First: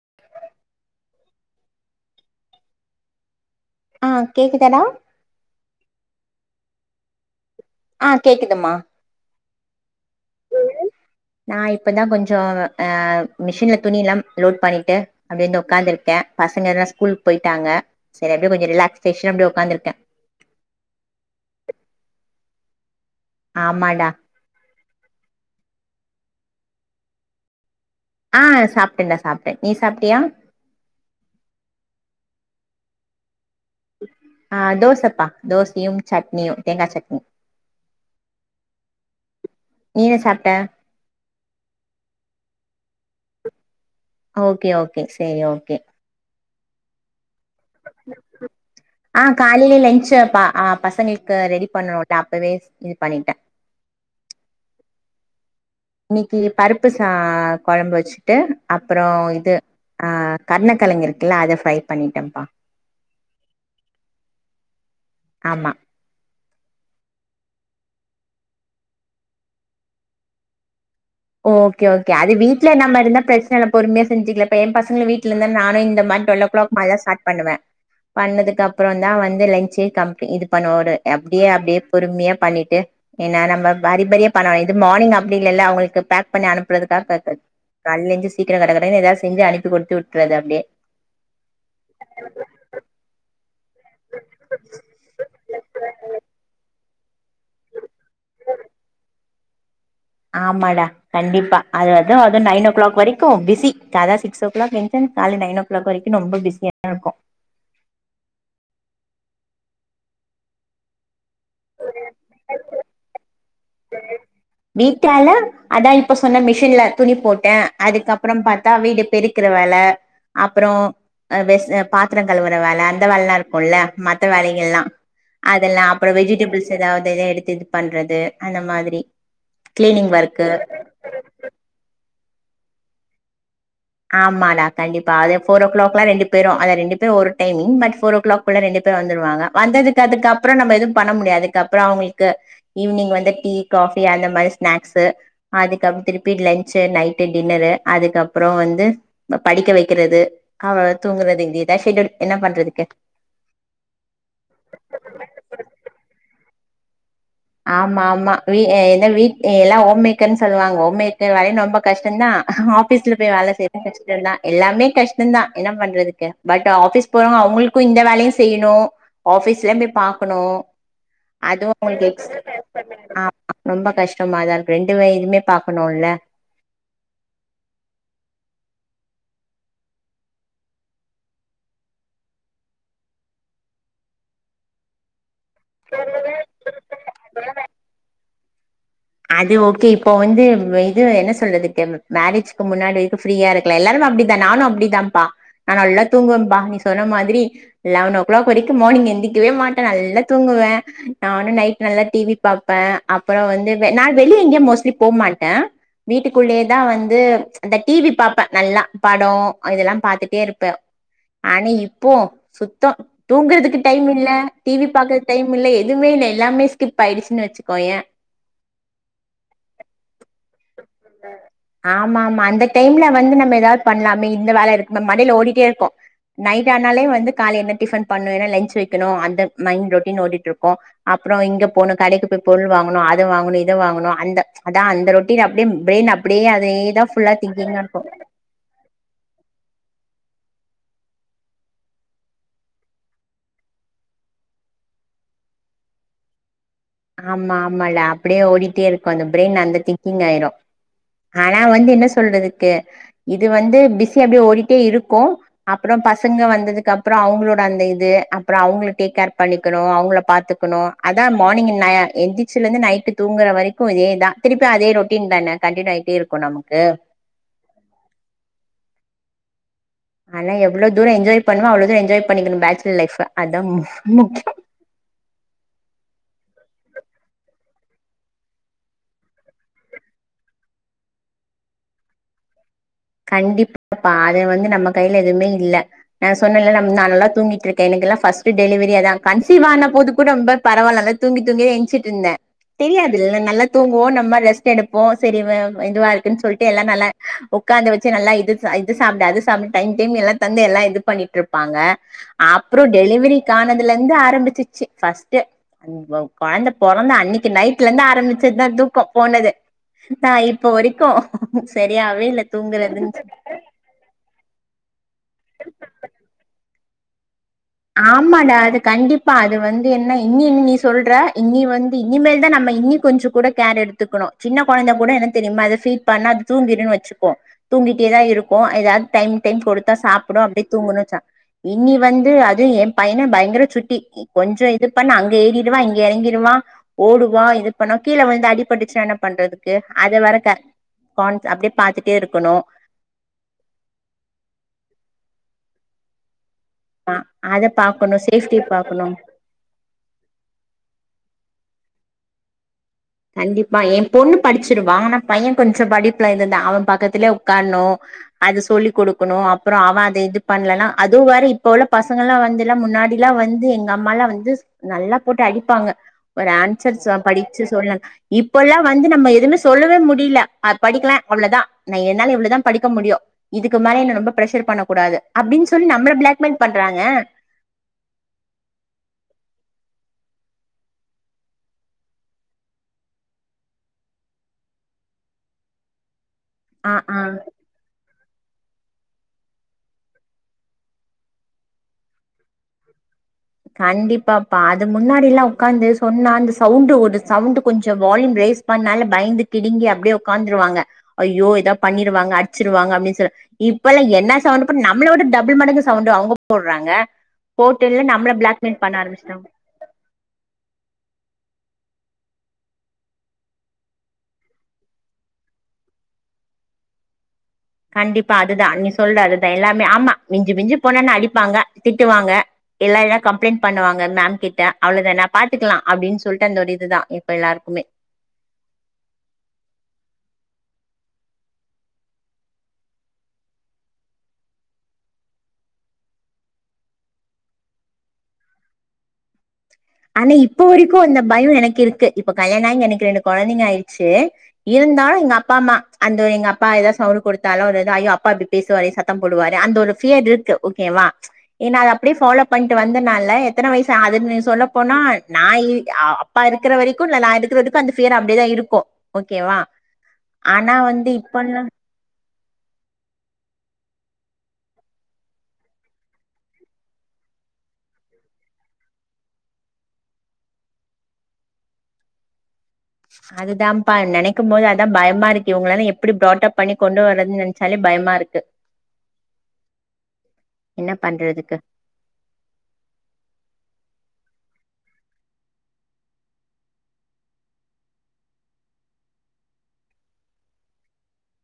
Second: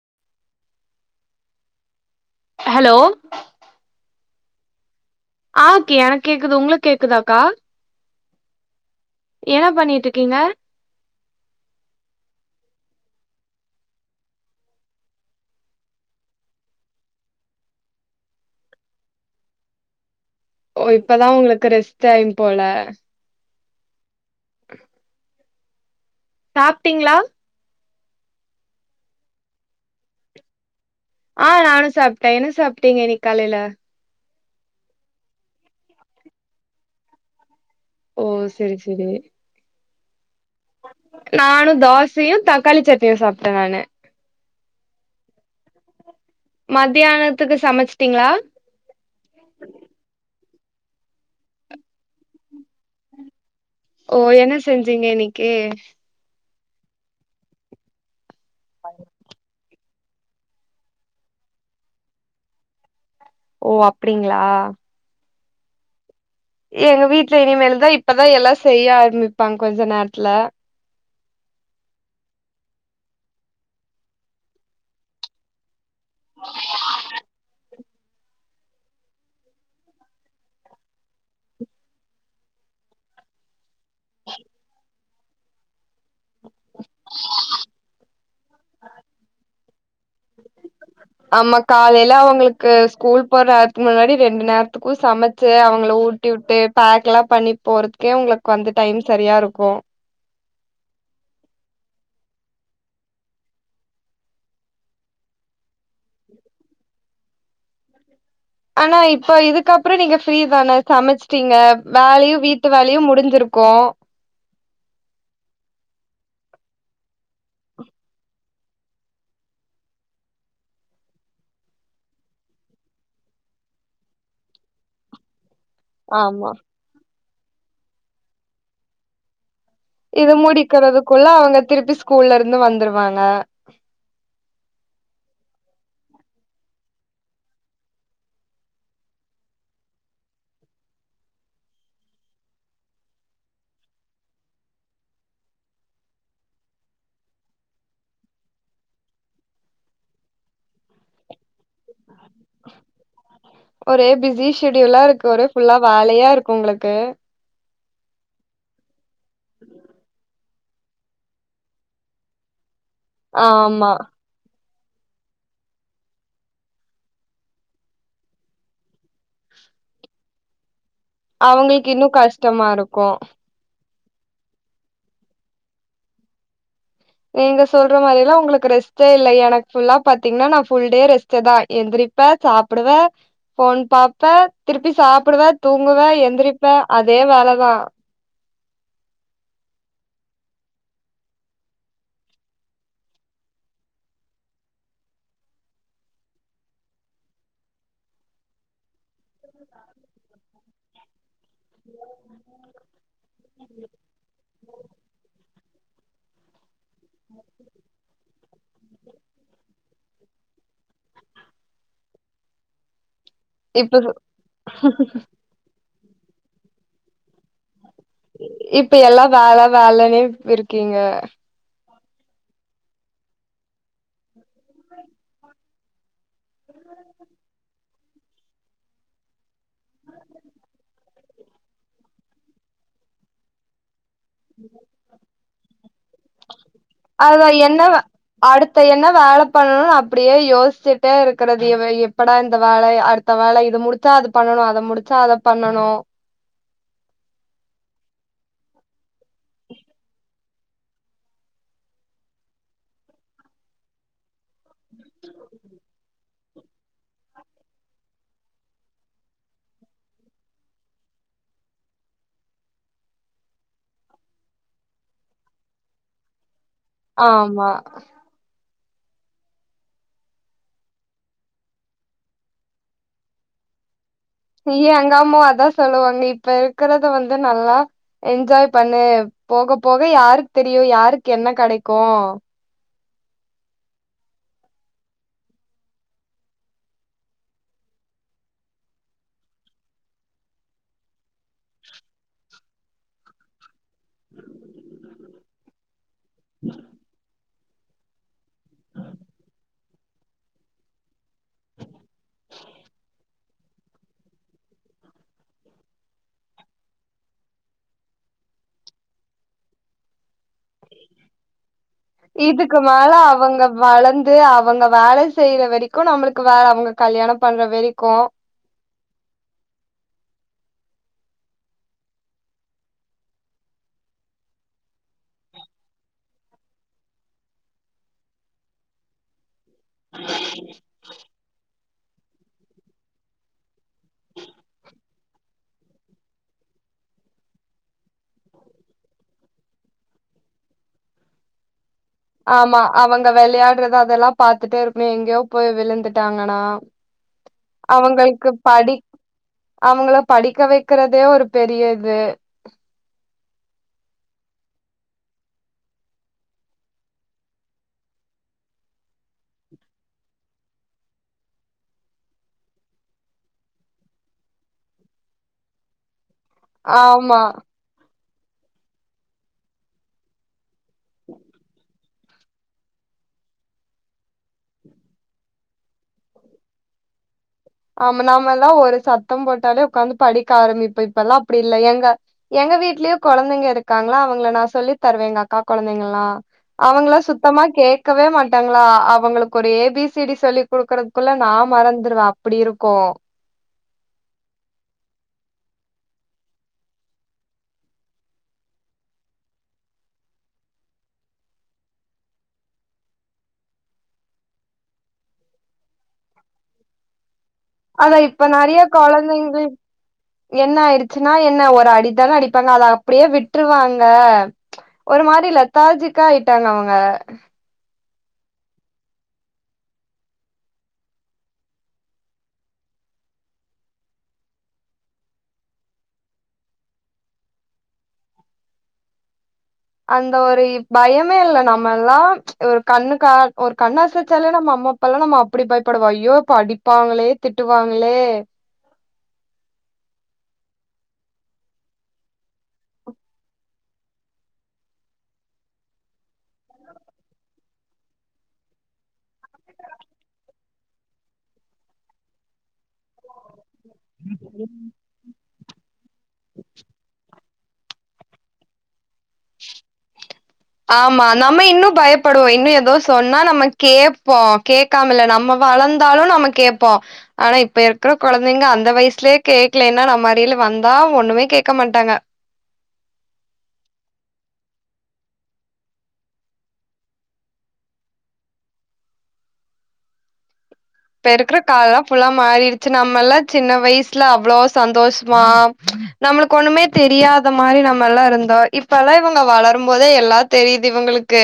[inaudible] hello ம் கேக்குதாடா ஆ K எனக்கு கேக்குது உங்களுக்கு கேக்குதாக்கா ஆ கேக்குதுமா என்னா பண்ணிட்டு இருக்கீங்க நா இப்பதா கொஞ்சோ அ மிஷின்ல துணிலா லோட் பண்ணிட்டு அப்படியே வந்து உக்காந்துருக்கே பசங்கல்லா ஸ்கூலுக போயிட்டாங்க சரி அப்படியே கொஞ்சோ ரிலாக்ஷ்சேஷன் அப்பிடியே உக்காந்துருக்கே ஓ இப்பதா உங்களுக்கு ரெஸ்ட் டைம் போல ஆமாடா [inaudible] சாப்ட்டீங்களா ஆ சாப்பிட்டேன்டா சாப்பிட்டே நீ சாப்பிட்டியா ஆ நானு சாப்பிட்டே என்ன சாப்பிட்டீங்க இன்னைக்கு காலையில [inaudible] ஆ தோசைப்பா தோசையு சட்னியு தேங்கா சட்னி ஓ செரி செரி நீங்க சாப் நானு தோசையு தக்காளி சட்னியு சாப்பிட்டே நானு ஓகே ஓகே செரி ஓகே மதியானத் ஆ காலைலே லஞ்சாப்பா ஆ பசங்களுக்கு ரெடி பண்ணுவோம்ல அப்பவே சேர்த்து இது பண்ணிட்டே ஓ என்ன செஞ்சீங்க இன்னைக்கி இன்னைக்கு பருப்பு சா‌ கொழம்பு வச்சு ட்டு அப்புறோ இது ஆ கருணக்கிழங்கு இருக்குல்ல அத ஃப்ரை பண்ணிட்டேன்ப்பா ஓ அப்டிங்களா ஆமா எங்க வீட்டுல இனிமேல்தா இப்பதா எல்லா செய்ய ஆரம்மிப்பாங்க கொஞ்ச நேரத்துல ஓகே ஓகே அது வீட்டுல நம்ம இருந்தா பிரச்சனை இல்ல பொறுமையா செஞ்சுக்கலா இப்ப என் பசங்கலு வீட்டுல இருந்த நானு இந்த மாரி டூவல்லோஓகிளாக் மேலதா ஸ்டார்ட் பண்ணுவே பண்ணதுக்கு அப்புற தா வந்து லன்சே கம்பிளி இது பண்ணுவே ஒரு அப்டியே அப்டியே பொறுமையா பண்ணிட்டு ஏன்னா நம்ம பாதி பாதியா பண்ணணு இது மார்னிங் அப்டி இல்லைல்ல அவங்களுக்கு பேக் பண்ணி அனுப்புறதுக்காக பண்ணிட்டு சீக்கிரம் கட கடனு எதையாவது செஞ்சு அனுப் [unintelligible] ஆமா காலைல அவங்களுக்கு ஸ்கூல் போற முன்னாடி ரெண்டு நேரத்துக்கு சமைச்சு அவங்கள ஊட்டி விட்டு பேக் எல்லா பண்ணி போறதுக்கே உங்களுக்கு வந்து டைம் சரியா இருக்கு ஆமாடா கண்டிப்பா அது அதுவு நயன் ஓ கிளாக் வரைக்கு பிஸி காலைல சிக்ஸ் ஓ கிளாக் எந்திருச்சு காலைல நயன் ஓ கிளாக் வரைக்கு ரொம்ப பிஸியா தா இருக்கு ஆனா இப்ப இதுக்கப்புறோ நீங்க ஃப்ரீ தானே சமைச்சிட்டீங்க வேலையு வீட்டு வேலையு முடிஞ்சிருக் கோ வீட்டால அதா இப்ப சொன்ன மிஷின்ல துணி போட்டே அதுக்கப்புறம் பார்த்தா வீடு பெருக்கற வேல அப்புறோ ஆ பாத்திரோ கழுவுற வேல அந்த வேலைலா இருக்கும்ல மத்த வேலைகள்லா அதெல்லா அப்புறோ ஆமா வெஜிடபிள்ஸ் ஏதாவதுருந் எடுத்து இது பண்றது அந்த மாதிரி கிளீனிங் இது ஒர்க்கு மூடிக்கிறதுக்குள்ள அவங்க திருப்பி ஸ் ஸ்கூல்ல இருந்து வந்துருவாங்க ஆமாடா கண்டிப்பா அது ஃபோரோக்கிளாக்ல்லா ரெண்டு பேரு அத ரெண்டு பேரு வொரு டைமிங் பட் ஃபொரோர் ஓ கிளாக்ள்ள ரெண்டு பேரு வந்துருவாங்க வந்ததுக்கு அதுக்கப்புற நம்ம எதுவு பண்ண முடியாது அதுக்கப்புறோ அவங்களுக்கு ஈவினிங் வந்து டீ காஃபி அந்த மாதிரி ஸ்நாக்ஸு அதுக்கப்புறோ திருப்பி லன்ச்சு நைட்டு டின்னரு அதுக்கப்புறோ வந்து து படிக்க வைக்கிறது அவ தூங்கறது இதே ஏதாச் செஞ்சடி ஒரே பிஸி ஷெடியூல்லா இருக்கு ஒரே ஃபுல்லா வேழயா இருக்கு உங்களுக்கு ட்டு ஆமா ஆமா வீ என்ன வீ ஏ எல்லா ஹோம் மேக்கர்னு சொ சொல்லுவாங்க ஹோம் மேக்கர் வேலயும் ரொம்ப கஷ்டம் தா ஆபீஸ்ல போயி வேல செய்றது ஆமா கஷ்டதா எல்லாமே கஷ்டம்தா என்ன பண்றதுக்கு பட் ஆபீஸ் போறவங்க அவுங்களுக்கும் இந்த வேலையும் செய்யிணு ஆபீஸ்ல போய் பாக்கணு அதுவு அவங்களுக்கு இன்னு கஷ் எக்ஸ் கஷ்டமா இருக்கும் ஆமா ரொம்ப கஷ்டமா தா இருக்கும் ரெண்டுவே இதுமே பாக்கணும் இல்ல நீங்க சொல்ற மாதிரில்லா உங்களுக்கு ரெஸ்ட்டே இல்ல எனக்கு புல்லா பாத்திங்கனா நா புல்டே ரெஸ்ட்டுதா எந்திரிப்ப சாப்புடுவே போன் பாப்பே திருப்பி சாப்புடுவே தூங்குவ எந்திரிப்பே அதே வேலதான் அது ஓகே இப்போ வந்து இது என்ன சொல்றதுக்கு மேரேஜிக்கு முன்னாடி வரைக்கும் ஃப்ரீயா இருக்கலா எல்லாருமே அப்டிதா நானும் அப்டிதான்ப்பா நான் நல்லா தூங்குவேன்பா நீ சொன்ன மாதிரி லெவன் ஓ கிளாக் வரைக்கும் மார்னிங் எந்தி ரிக்கவே மாட்டேன் நல்லா தூங்குவே [unintelligible] நானும் நைட் நல்லா டீவி பாப்பன் அப்புறோ வந்து நா வெளியே எங்கயு மோஸ்ட்லி போமாட்டன் வீட்டுக்குள்ளே அதா வந்து அந்த டீவி பாப்பன் நல்லா படோ இதெல்லா பாத்துட்டேயிருப்பே ஆனா இப்பவும் சுத்தோ தூங்குறதுக்கு இப்ப டைம் சொ இல்ல டிவி பாக்கறது டைம் இல்ல எ எதுமே இல்ல எல்லாமே ஸ்கிப்பாயிடுச்சினு வச்சிகோயே இப்ப எல்லா வேல வேலனே இருக்கீங்க ஆமா ஆமா அந்த டைம்ல வந்து நம்ம எதாவது பண்ணலாமே இந்த வேல இருக்கு மண்டைல ஓடிட்டே இருக்கும் நைட் ஆனாலே வந்து கால என்ன டிஃபன் பண்ணனு என்ன லஞ்ச் வைக்கணு அந்த மைண்ட் ரொட்டின் ஓடிட்டு இருக்கோ அப்புறோ இங்க போனு கடைக்கு போய் பொருள் வாங்கணு அது வாங்கணு இது இது வாங்கணு அந்த அதா அந்த ரொட்டின் அப்டே பிரெயினு அப்டேயே அதேதா ஃபுல்லா அதுதா திங்கிங்கா என்ன வே இருக்கும் யோசிச்சிட்டே இருக்கறது இவ எப்படா இந்த வேலை அடுத்த வேலை இது முடிச்சா அது பண்ணணு அத முடிச்சா அத பண்ணணு ஆமா ஆமா இல்ல அப்டே ஓடிட்டே இருக்கோ அந்த பிரெயின் அந்த திங்கிங் ஆயிரும் ஆனா வந்து என்ன சொல்றதுக்கு இது வந்து பிஸி அப்டே ஓடிட்டே இருக்கும் அப்புறோ பசங்க வந்ததுக்கு அப்புறோ அவங்களோட அந்த இது அப்புறோ அவுங்கள டேக் கேர் பண்ணிக்கனு அவுங்கள பாத்துக்கணும் அதா மார்னிங் நா எ எந்திச்சில இருந்து நைட்டு தூங்கற வரைக்கும் இதேதா திருப்பி அதே ரொட்டீன்தான கண்டினியூ ஆயிட்டேயிருக்கோ நமக் ஆமா ஆனா எவ்ளோ தூரம் என்ஜாய் பண்ணுமோ அவ்ளோ தூரம் என்ஜாய் பண்ணிக்கணும் பேச்சலர் லைஃப அதான் ஐயே எங்க அம்மாவும் அதான் சொல்லுவாங்க இப்ப இருக்கிறத வந்து நல்லா என்ஜாய் பண்ணு போக போக யாருக்கு தெரியும் யாருக்கு என்ன கடைக்கும் கண்டிப்பாப்பா அது வந்து நம்ம கையில எதுமே இல்லை நான் சொன்னேல்ல நம் நான் நல்லா தூங்கிட்டு இருக்கேன் எனக்குெல்லாம் ஃபஸ்ட்டு டெலிவரியே அதா கன்சிவ் ஆன போது கூட ரொம்ப பரவாயில்ல நல்லா தூங்கி தூங்கியே எஞ்ச்சிட்டு இருந்தேன் தெரியாது இல்ல நல்லா தூங்குவோம் நம்ம ரெஸ்ட்டு எடுப்போம் சரி வ இதுவா இருக்குன்னு சொல்ட்டு எல்லாம் நல்லா ஒக் ஒக்காந்த வச்சு நல்லா இது இது சாப்டு அது சாப்டு டைம் டைம் எல்லா தந்து எல்லா இது பண்ணிட்ருப்பாங்க அப்றோ டெலிவரி காணதுலந்து ஆரம்பிச்சிச்சு ஃபர்ஸ்ட்டு கொழந்த பொறந்த அன்னக்கி நைட்லந்து ஆரம்பிச்சதா தூக்கொ போனது தா இப்ப வரைக்கு சரியாவே இல்ல க்கு தூங்குறதுன்னு மேல அவங்க வளந்து அவங்க வே ஆலல் செய்ற வரைக்கு நம்ளுக்கு வே அவுங்க கல்யாணம் பண்ற வரைக்கு ஆமாடா அது கண்டிப்பா அது வந்து என்ன இ னி இன்னி சொல்ற இனி வந்து இனிமேல் தா நம்ம இன்னி கொஞ்ச கூட கேர் எடுத்துக்கணு சின்ன கொழந்த கூட என்ன தெரியிமா அத ஃபீட் பண்ணா அது தூங்கிருன் வச்சுக்கோ தூங்கிட்டேதா இருக்கு எதாது டைம் டைம் குடுத்தா சாப்புட அப்டியெ தூங்கணுச்ச இ னி வந்து அ து‌ எ பையன பயங்கர சுட்டி கொஞ்சொ இது பண்ணா அங்க ஏறிடுவா இங்க எறங்கிடுவா ஓடுவா இது பண்ணா கீழ விழுந்து அடிபட்டுச்சுனா என்ன பண்றதுக்கு அத வர க கான் அப்டே ஆமா அவங்க வெளையாட்றது அதெல்லா பாத்துட்டே இருக்கணு எங்யோ போய் விழுந்துட்டாங்கனா அத பாக்கணு அவுங்கள்க்கு சேஃப்டி படி பாக்கணு அவுங்கள படிக்க வைக்கிறதே ஒரு பெரிய இது [inaudible] கண்டிப்பா எ பொண்ணு படிச்சிருவா ஆனா பைய கொஞ்ச படிப்புல இது தா அவ பக்கத்துலே உக்கார்ணு அத சொல்லிக் குடுக்கணு அப்பற அவ அத இது பண்லன்னா அது வேற இப்ப உள்ள பசங்கல்லா வந்துல்ல முன்னாடில்லா வந்து எங்க அம்மால்லா வந்து நல்லா போட்டு அடிப்பாங்க ஒரு ஆன்சர்ஸ ஆமா படிச்சு சொல்ல இப்பல்லா வந்து நம்ம எதுவ்மே சொல்லவே முடில ஆ படிக்கல அவ்ளதா என்னால இவ்ளதா படிக்க முடியு இதுக்கு மேல என்ன ரொம்ப பிரஷர் பண்ண கூடாது அப்டின் சொல்லி நம்ள பிளாக்மெயில் பண்றாங்க ஆமா நாமல்லா ஒரு சத்தம் போட்டாலே உக்காந்து படிக்க ஆரம்பிப்போ இப்பெல்லா அப்டி இல்ல எங்க எங்க வீட்லயே கொழந்தைங்க இருக்காங்ளா அவுங்கள நா சொல்லி தருவே எங்க அக்கா கொழந்தைங்கல்லா ஆ அவுங்களா ஆ சுத்தமா கேக்கவே மாட் டாங்ளா அவுங்களுக்கு ஒரு ஏ பி சி டி சொல்லி் குடுக்குறதுக்குள்ள நா மறந்துருவ அ ப்புடி இருக்கு கண்டிப்பாப்பா அது முன்னாடில்லா உக்காந்து சொன்னா அந்த சவுண்டு ஒரு சவுண்டு் கொஞ்சொ வால்யூம் ரேஸ் பண்ணால பயந்து கிடுங்கி அப்டியே ஒக்காந்துருவாங்க ஐயோ எதா பண்ணிருவாங்க அடுச்சிருவாங்க அப்டி சொல்ல இப்பல்லா என்னா சவுண்டு போட் நம்ள விட டபுள் மடங்கு சவுண்டு அவுங்க போட்றாங்க போட்டு நம்ள பொ நெறைய கொழந்தைங்ளுக் என்ன ஆயிடுச்சு னா என்ன ஒரு அடிதான அடிப்பாங்க அத அப்டியே விட்ருவாங்க ஒரு மாரி லத்தாஜிக்கா ஆயிட்டாங்க அவுங்க கண்டிப்பா அதுதா நீங்க சொல்ற அதுதா எல்லாமே ஆமா மிஞ்சு மிஞ்சு போனான்னெ அடிப்பாங்க திட்டுவாங்க எல்லா ‌என்ன கம்ப்ளைண்ட் பண்ணுவாங்க மேம் கிட்ட அவ்ளதான பாத்துக்கலா அப்டின் சொல்ட்டு அந்த ஒரு இதுதா இப்ப எல்லாருக்குமே அந்த ஒரு பயமே இல்ல நம்மல்லா ஒரு கண்ணு கா ஒரு கண்ண அசச்சாலே நம்ம அம்மாப்பால்லா நம்ம அப்டி பயப்படுவோ ஐயோ இப்ப அடிப்பாங்களே திட்டுவாங்களே ஆனா இப்ப வரைக்கு அந்த பயம் எனக்கு இருக்கு இப்ப கல்யாணோ ஆகி எனக்கு ரெண்டு குழந்தைங்க ஆயிடுச்சு இருந்தாலு எங்க அப்பா அம்மா அந்த ஒரு எங்க அப் பா ஏதாவது சவுண்ட் கொடுத்தாலு ஒரு தா அயோ அப்பா இப்டி பேசுவாறே சத்தம் போடுவாறே அந்த ஒரு ஃபியர் இருக்கு ஓகேவா ஏன்னா அது அப்டியே ஃபாலோ பண்ட்டு வந்தனால எத்தன வயசு ஆது நீ சொல்ல நா இ அப்பா இருக்குற வரைக்கு நல்ல நா எடுக்கதுக்கு அந்த ஃபியர் அப்படியேதா இருக்கு ஓகேவா ஆனா வந்து ஆமா இப்பல்லா நம்ம இன்னு பய ப்படுவோ இன்னு ஏதோ சொன்னா நம்ம கேட்போ கேட்காமல்ல நம்ம வளர்ந்தாலு நம்ம கேட்போ ஆனா இப்ப இருக்கிற குழந்தைங்க அந்த வயசுலயே கேக்கலன்னா நம்மறில வந்தா ஒண்ணுமே கேட்க மாட்டாங்க அதுதான்ப்பா நினைக்கு போது அதா பயமா இருக்கு இவங்களலா எப்டி ப்ராடப் பண்ணி கொண்டு வர்றதுன்னு நினைச்சாலே பயமா இருக்கு என்ன இப்ப பண்றதுக்கு இருக்கிற காலலா ஃபுல்லா மாறிடுச்சு நம்ம எல்லா சின்ன வயசு வீட்ல அவ்ளோ சந்தோஷமா நம்மளுக்கு ஒண்ணுமே தெரியாத மாதிரி நம்ம எல்லா இருந்தோ இப்பெல்லா இவங்க வளரும்போதே எல்லா தெரியுது இவங்களுக்கு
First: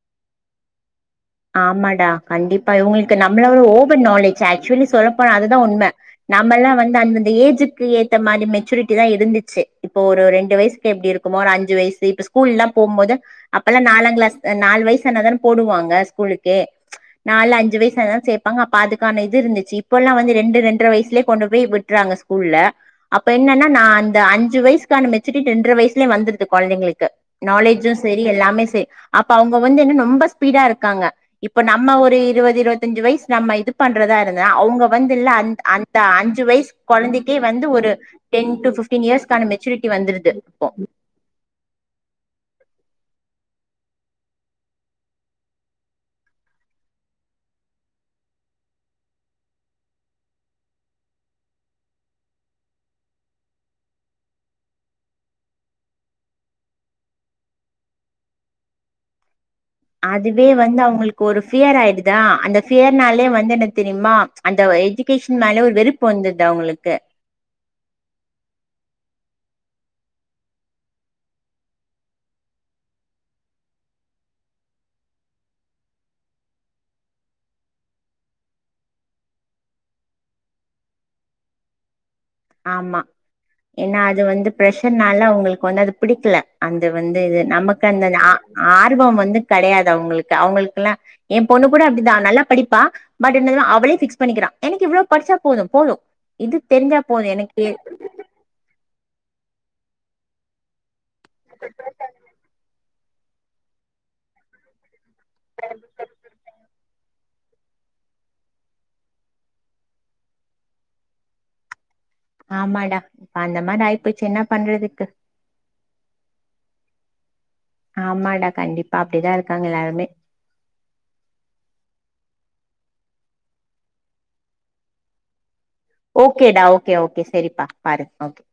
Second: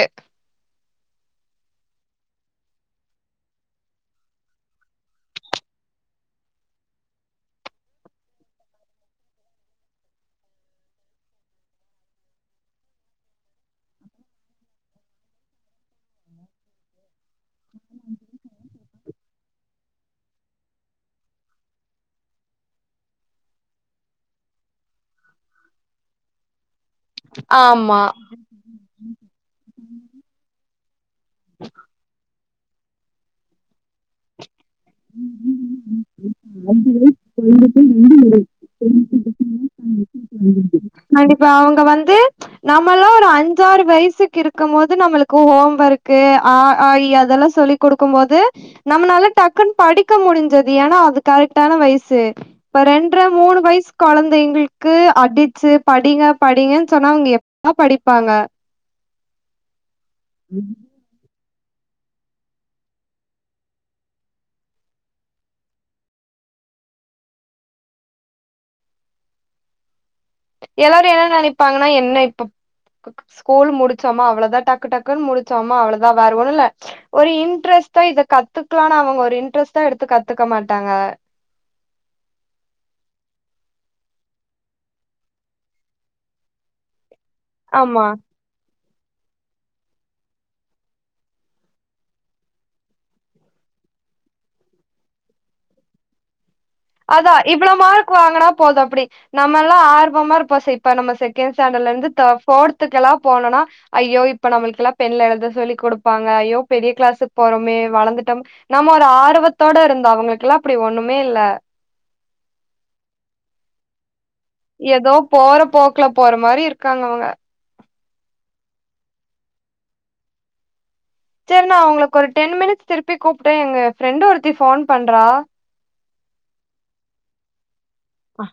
ஆமாடா கண்டிப்பா இவங்களுக்கு நம்மள ஒரு ஓவர் நாலேஜ் ஆக்சுவலி சொல்லப்போன அதுதா உண்மை நம்மல்லா வந்து அந்தந்த ஏஜுக்கு ஏத்த மாதிரி மெச்சூரிட்டி தா இருந்துச்சு இப்போ ஒரு ரெண்டு வயசுக்கு எப்டி இருக்குமோ ஒரு அஞ்சு வயசு இப்ப ஸ்கூல் எல்லா போகும் போது அப்பெல்லா நாலாம் கிளாஸ் நாலு வயசுனாதானே போடுவாங்க ஸ்கூலுக்கு நாலு அஞ்சு வயசுானா சேப்பாங்க அப்ப அதுக்கான இது இருந்துச்சு இப்ப எல்லா வந்து ரெண்டு ரெண்ட்ர வயசுலயே கொண்டு போய் விட்டுறாங்க ஸ்கூல்ல அப்ப என்னன்னா நா அந்த அஞ்சு வயசுக்கான மெச்சுரிட் ரெண்ட்ர வயசுலயே வந்தருது குழந்தைங்களுக்கு ரு நாலேஜு ஆமா சரி எல்லாமே சரி அப்ப அவங்க வந்து என்ன ரொம்ப ஸ்பீடா இருக்கு இப்ப நம்ம ஒரு இருபது இருபத்தஞ்சு வயசு நம்ம இது பண்றதா இருந்தா அவுங் வந்து அந்த அந்த அஞ்சு வயசு கொழந்தைக்கே வந்து ஒரு டென் டூ ஃபிப்டீன் இயர்ஸ்கான மெச்சூரிட்டி வந்துருது ஒ கண்டிப்பா அவங்க வந்து நம்மல்லா ஒரு அஞ்சாறு வயசுக்கு இருக்கு போது நம்மளுக்கு ஹோம் ஒர்க்க அ ஆ இ அதெல்லா சொ ல்லி் கொடுக்கு போது நம்மளால டக்குன்னு படிக்க முடிஞ்சது ஏன்னா அது கரெக்டான வயசு இப்ப ரெண்ட்ர மூணு வயசு குழந்தைங்களுக்கு அடிச்சு படிங்க படிங்கன்னு சொன்னா அவுங்க எப்பல்லா படிப்பாங்க அதுவே வந்து அவங்களுக்கு ஒரு ஃபியர் ஆயிடுதா அந்த பியர்னாலே வந்தன தெரியுமா அந்த எஜகேஷன் மேலே ஒரு வெறுப்பு வந்துருது அவங்களுக்கு எல்லாரு என்ன நினைப்பாங்கன்னா என்ன இப்ப ஸ்கூல் முடிச்சோமா அவ்வளோதா டக்கு டக்குன்னு முடிச்சோமா அவ்வளோதா வருன்னு இல்ல ஒரு இன்ட்ரெஸ்ட் தா இத கத்துக்கலாம்னு அவங்க ஒரு இன்ட்ரெஸ்ட்டா எடுத்து கத்துக்க மாட்டாங்க ஆமா ஏன்னா அது வந்து ப்ரஷர்னால அவங்களுக்கு வந்து அது பிடிக்கல அந்த வந்து இது நமக்கு ஆமா அந்த ஆ ஆ ஃபார்ம் வந்து கெடையாது அவங்களுக்கு அவங்களுக்குல்ல என் பொண்ணு கூட அப்டிதா நல்லா படிப்பா பட் என்னன்னா அவளே ஃபிக்ஸ் பண்ணிக்கரா என்க்கி இவ்ளோ படிச்சா போது போது இது தெரி அதா இவ்வளோ மார்க் வாங்கனா போது அப்டி நம்ம எல்லா ஆர்வமா இருபோ செ இப்ப நம்ம செகண்ட் ஸாண்டர்ட்ல இருந்து தே ஃபோர்த்துெகெல்லா போனனா ஐயோ இப்ப நம்மளுக்குல்லா பெண்ல எழுத சொல்லி கொடுப்பாங்க ஐயோ பெரிய கிளாஸு போறமே வளர்ந்துட்டோ நம்ம ஒரு ஆர்வத்தோட இருந்தோ அவங்களுக்குெல்லா அப்டி ஒண்ணுமே இல்ல ஆமாடா இப்ப அந்த மாரி ஆயிப்போச் என்னப் ஏதோ போற போக் குல போற மாரி இருக்காங்க அவங்க ஆமாடா கண்டிப்பா அப்டிதா இருக்காங்க எல்லாருமே சரி நா ஒங்களுக்கு ஒரு டென் மினிட்ஸ் திருப்பி கூப்ட்டே எ ஃப்ரெண்ட் ஒருத்தி போன் பண்றா ஓகேடா ஓகே ஓகே செரிப்பா பாரு ஓகே